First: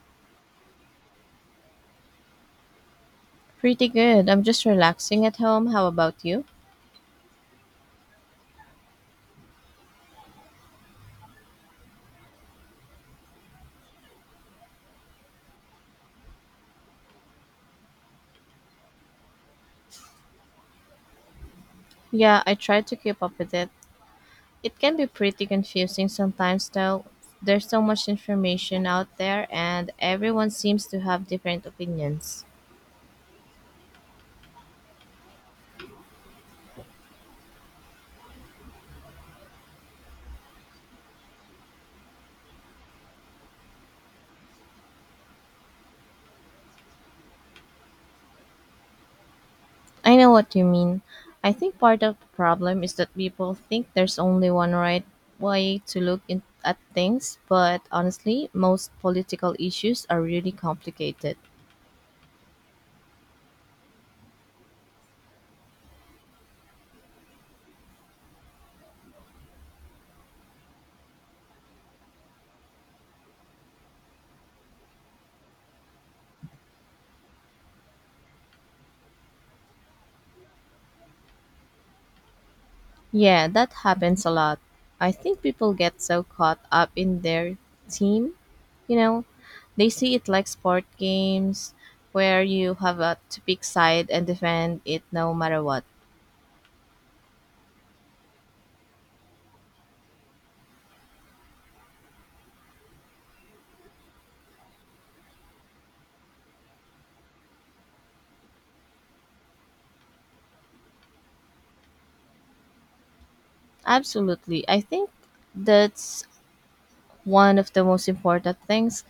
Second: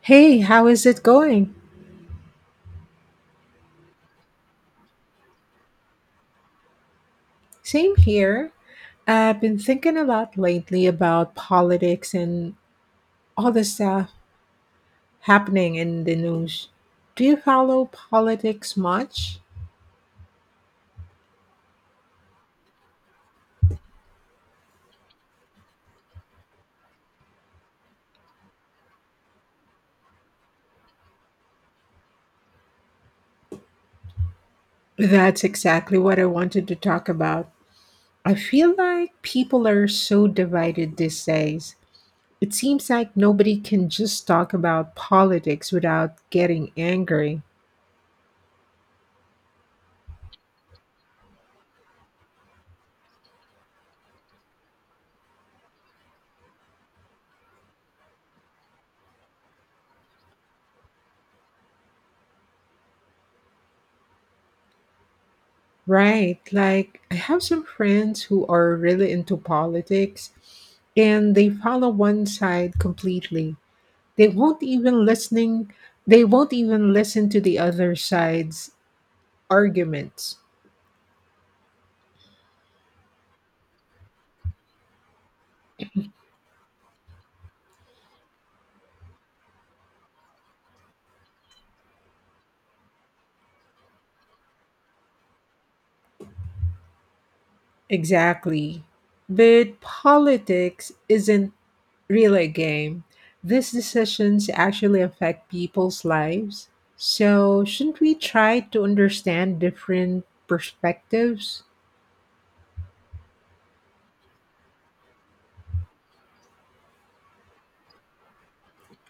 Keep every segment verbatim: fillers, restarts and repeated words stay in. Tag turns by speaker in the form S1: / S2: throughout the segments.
S1: Hey, how is it going?
S2: Pretty good. I'm just relaxing at home. How about you?
S1: Same here. I've been thinking a lot lately about politics and all the stuff happening in the news. Do you follow politics much?
S2: Yeah, I try to keep up with it. It can be pretty confusing sometimes, though. There's so much information out there, and everyone seems to have different opinions.
S1: That's exactly what I wanted to talk about. I feel like people are so divided these days. It seems like nobody can just talk about politics without getting angry.
S2: I know what you mean. I think part of the problem is that people think there's only one right way to look in- at things, but honestly, most political issues are really complicated.
S1: Right. Like, I have some friends who are really into politics and they follow one side completely. They won't even listening, they won't even listen to the other side's arguments.
S2: Yeah, that happens a lot. I think people get so caught up in their team, you know, they see it like sport games where you have a, to pick side and defend it no matter what.
S1: Exactly. But politics isn't really a game. These decisions actually affect people's lives. So, shouldn't we try to understand different perspectives?
S2: Absolutely. I think that's one of the most important things.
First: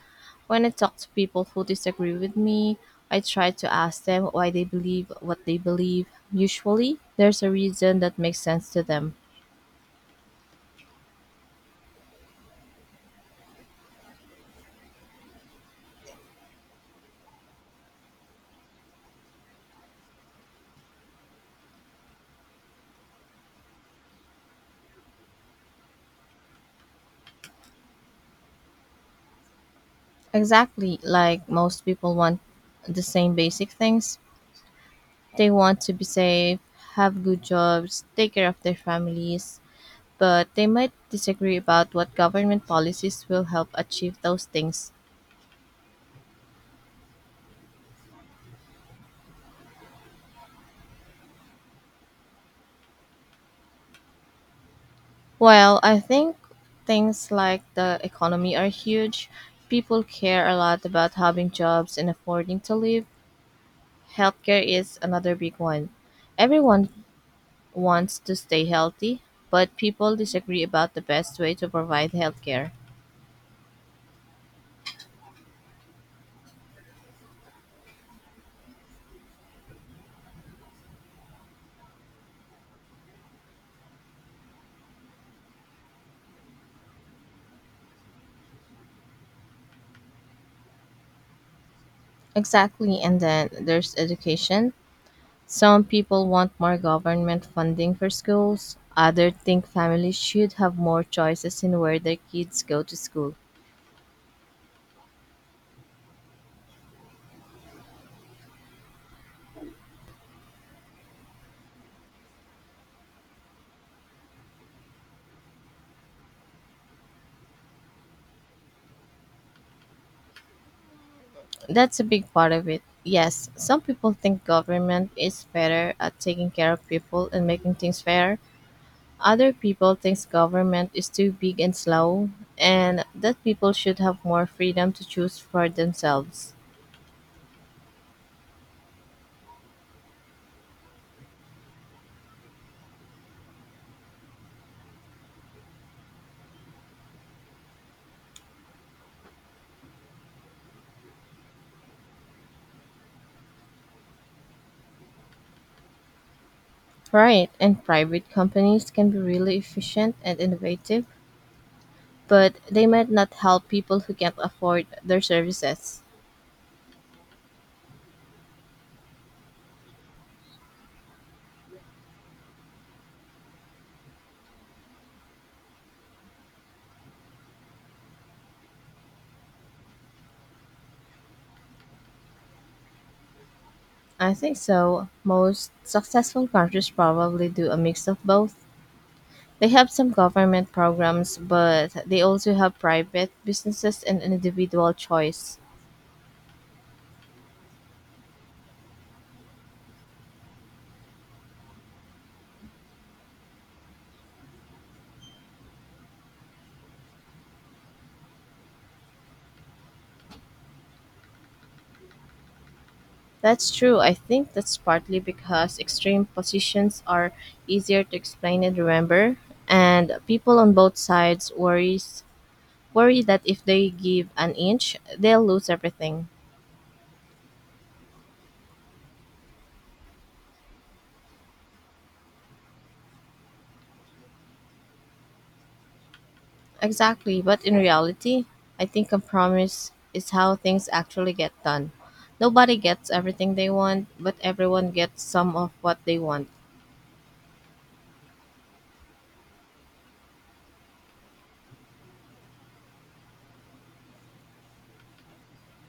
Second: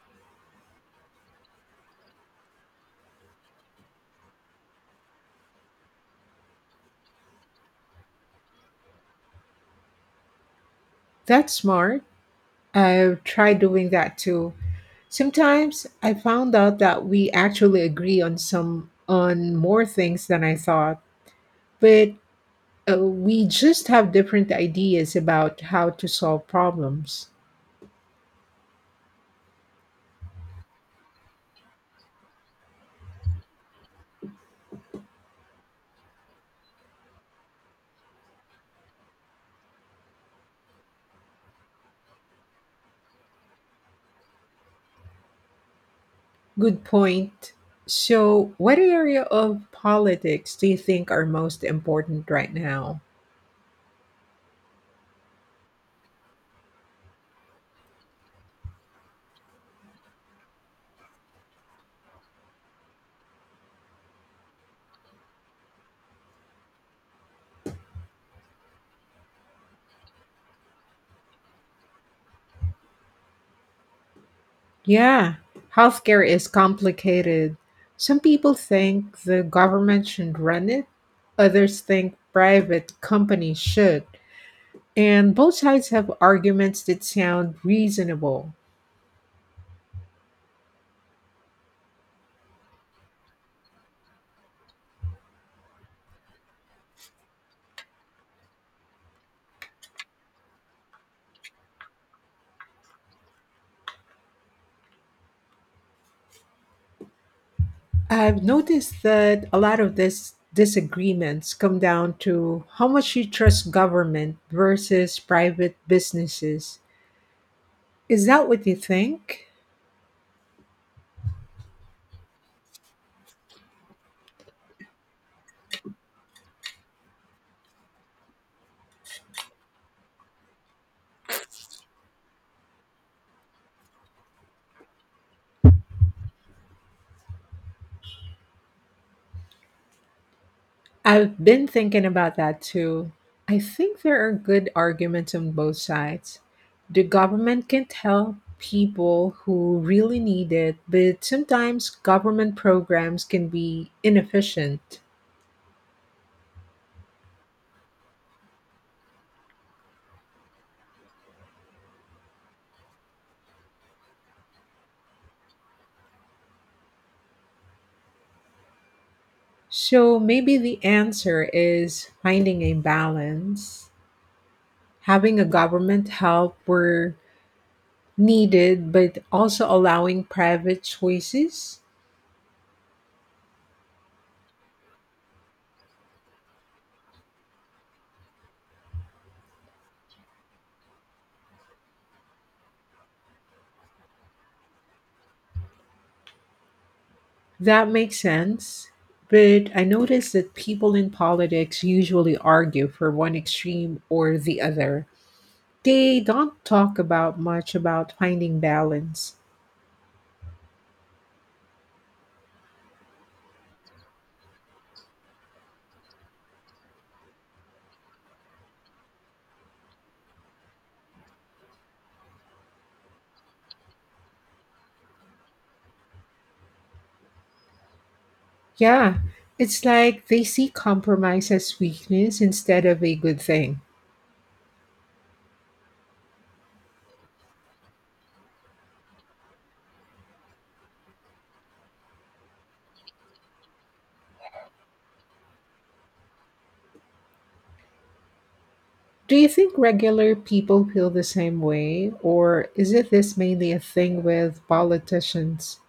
S2: When I talk to people who disagree with me, I try to ask them why they believe what they believe. Usually, there's a reason that makes sense to them.
S1: That's smart. I've tried doing that too. Sometimes I found out that we actually agree on some on more things than I thought, but uh, we just have different ideas about how to solve problems.
S2: Exactly. Like most people want the same basic things. They want to be safe, have good jobs, take care of their families, but they might disagree about what government policies will help achieve those things.
S1: Good point. So, what area of politics do you think are most important right now?
S2: Well, I think things like the economy are huge, people care a lot about having jobs and affording to live. Healthcare is another big one. Everyone wants to stay healthy, but people disagree about the best way to provide healthcare.
S1: Yeah, healthcare is complicated. Some people think the government should run it, others think private companies should. And both sides have arguments that sound reasonable.
S2: Exactly. And then there's education. Some people want more government funding for schools, others think families should have more choices in where their kids go to school.
S1: I've noticed that a lot of these disagreements come down to how much you trust government versus private businesses. Is that what you think?
S2: That's a big part of it. Yes, some people think government is better at taking care of people and making things fair. Other people think government is too big and slow and that people should have more freedom to choose for themselves.
S1: I've been thinking about that too. I think there are good arguments on both sides. The government can help people who really need it, but sometimes government programs can be inefficient.
S2: Right, and private companies can be really efficient and innovative but they might not help people who can't afford their services.
S1: So maybe the answer is finding a balance, having a government help where needed, but also allowing private choices.
S2: I think so. Most successful countries probably do a mix of both. They have some government programs, but they also have private businesses and individual choice.
S1: That makes sense. But I notice that people in politics usually argue for one extreme or the other. They don't talk about much about finding balance.
S2: That's true. I think that's partly because extreme positions are easier to explain and remember, and people on both sides worries worry that if they give an inch, they'll lose everything.
S1: Yeah, it's like they see compromise as weakness instead of a good thing.
S2: Exactly, but in reality, I think compromise is how things actually get done. Nobody gets everything they want, but everyone gets some of what they want.
S1: Do you think regular people feel the same way, or is it this mainly a thing with politicians?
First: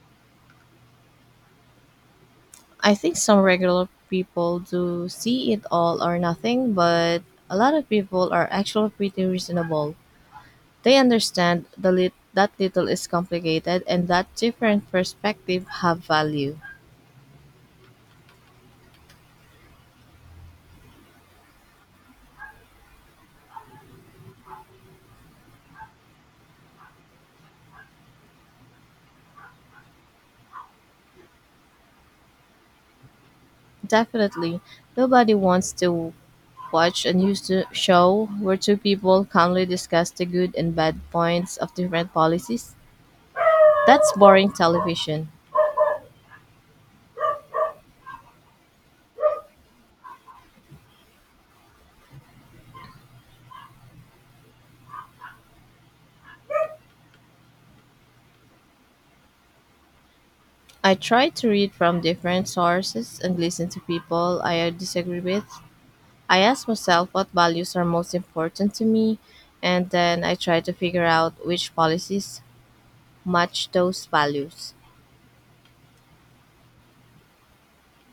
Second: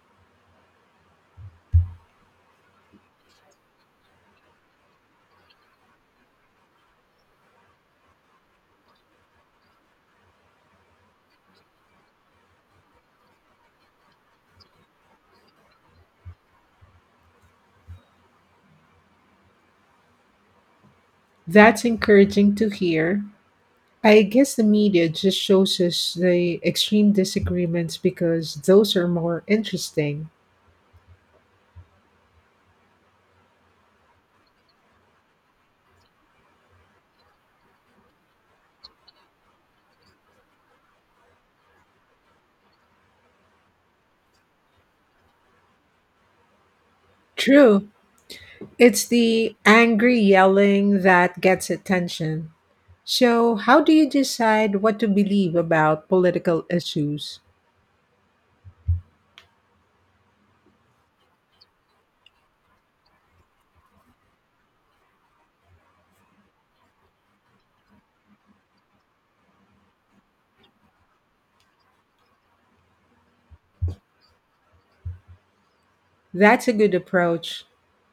S2: I think some regular people do see it all or nothing, but a lot of people are actually pretty reasonable. They understand the lit- that little is complicated and that different perspective have value.
S1: That's encouraging to hear. I guess the media just shows us the extreme disagreements because those are more interesting.
S2: Definitely, nobody wants to watched a news to- show where two people calmly discuss the good and bad points of different policies. That's boring television.
S1: True. It's the angry yelling that gets attention. So, how do you decide what to believe about political issues?
S2: I try to read from different sources and listen to people I disagree with. I ask myself what values are most important to me, and then I try to figure out which policies match those values.
S1: That's a good approach.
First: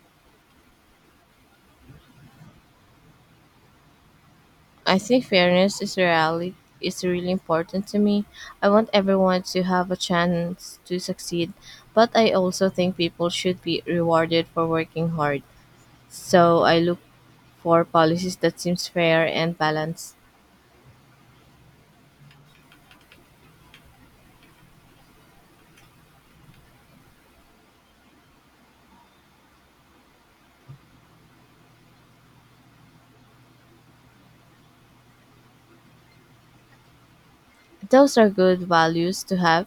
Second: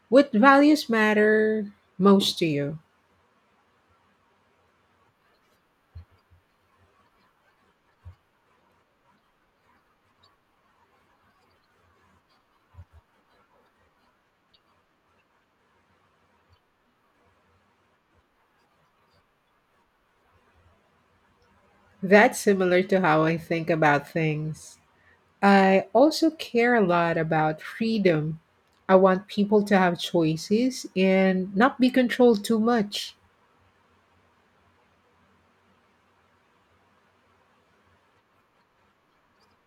S1: What values matter most to you?
S2: I think fairness is really is really important to me. I want everyone to have a chance to succeed, but I also think people should be rewarded for working hard. So I look for policies that seems fair and balanced.
S1: That's similar to how I think about things. I also care a lot about freedom. I want people to have choices and not be controlled too much.
S2: Those are good values to have,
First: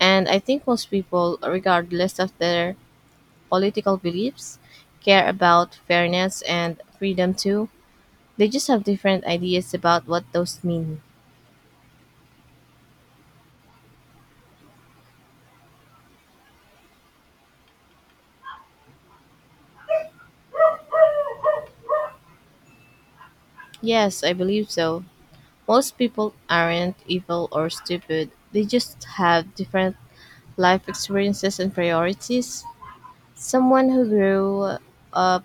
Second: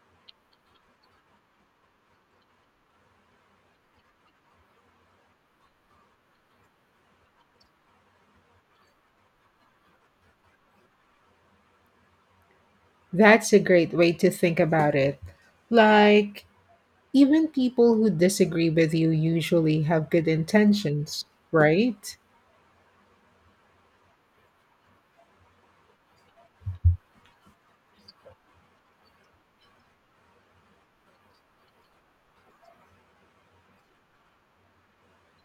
S2: and I think most people, regardless of their political beliefs, care about fairness and freedom too. They just have different ideas about what those mean.
S1: That's a great way to think about it. Like, even people who disagree with you usually have good intentions, right?
S2: Yes, I believe so. Most people aren't evil or stupid, they just have different life experiences and priorities. Someone who grew up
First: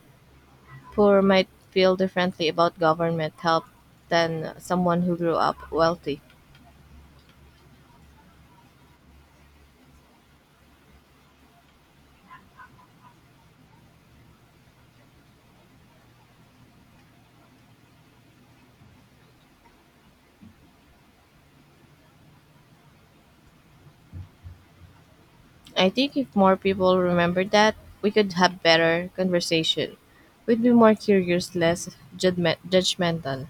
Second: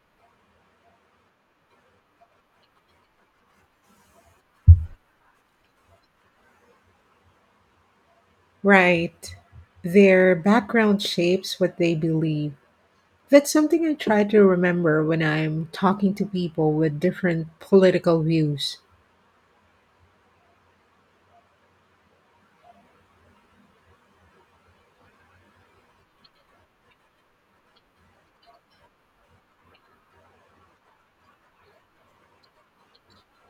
S2: poor might feel differently about government help than someone who grew up wealthy.
S1: Right. Their background shapes what they believe. That's something I try to remember when I'm talking to people with different political views.
S2: I think if more people remembered that, we could have better conversation. We'd be more curious, less judgment- judgmental.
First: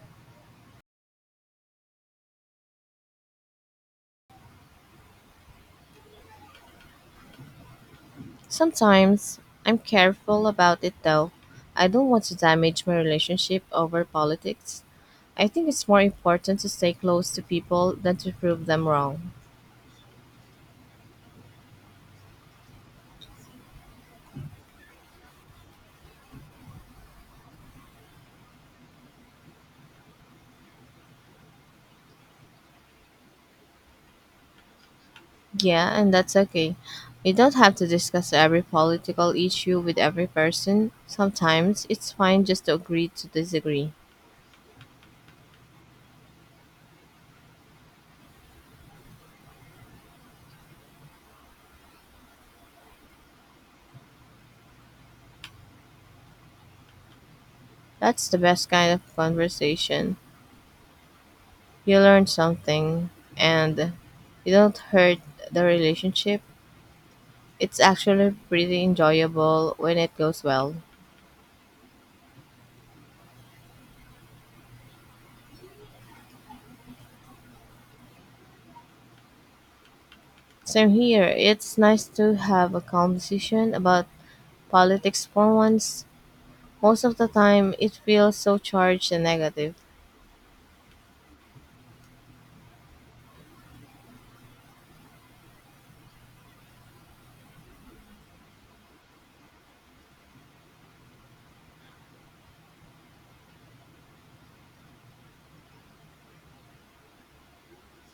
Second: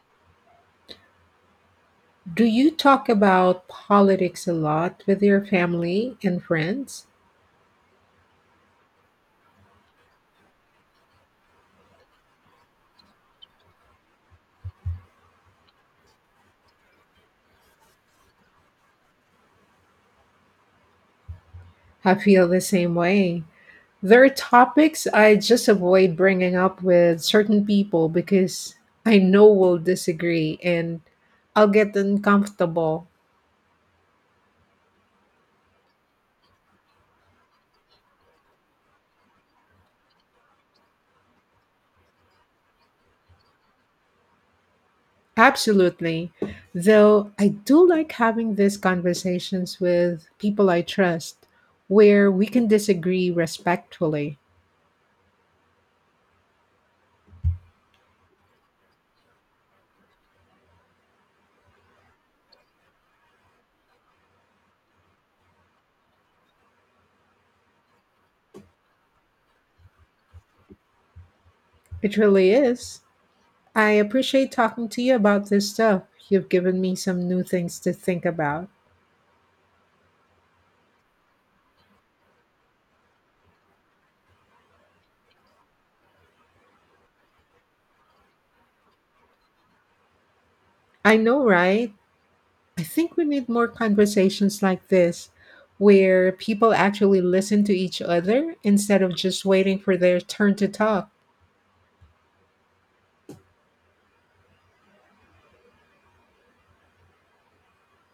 S1: Do you talk about politics a lot with your family and friends?
S2: Sometimes I'm careful about it though. I don't want to damage my relationship over politics. I think it's more important to stay close to people than to prove them wrong.
S1: I feel the same way. There are topics I just avoid bringing up with certain people because I know we'll disagree and I'll get uncomfortable.
S2: Yeah, and that's okay. You don't have to discuss every political issue with every person. Sometimes it's fine just to agree to disagree.
S1: Absolutely. Though I do like having these conversations with people I trust where we can disagree respectfully.
S2: That's the best kind of conversation. You learn something and you don't hurt the relationship. It's actually pretty enjoyable when it goes well.
S1: It really is. I appreciate talking to you about this stuff. You've given me some new things to think about.
S2: Same here. It's nice to have a conversation about politics for once. Most of the time, it feels so charged and negative.
S1: I know, right? I think we need more conversations like this where people actually listen to each other instead of just waiting for their turn to talk.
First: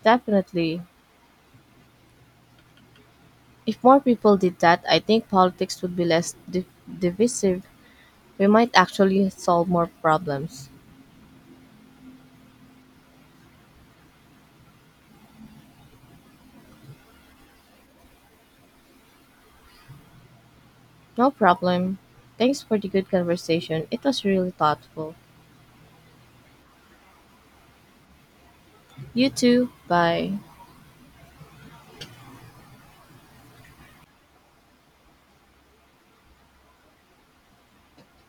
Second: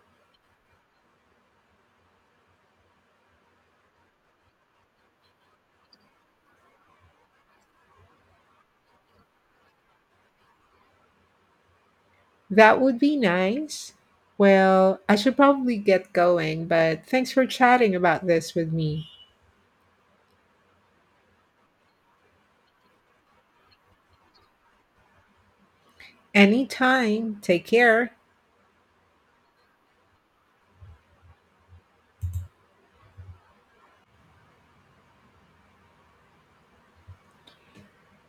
S2: Definitely. If more people did that, I think politics would be less div- divisive. We might actually solve more problems.
S1: That would be nice. Well, I should probably get going, but thanks for chatting about this with me.
S2: No problem. Thanks for the good conversation. It was really thoughtful.
S1: Anytime. Take care.
S2: You too. Bye.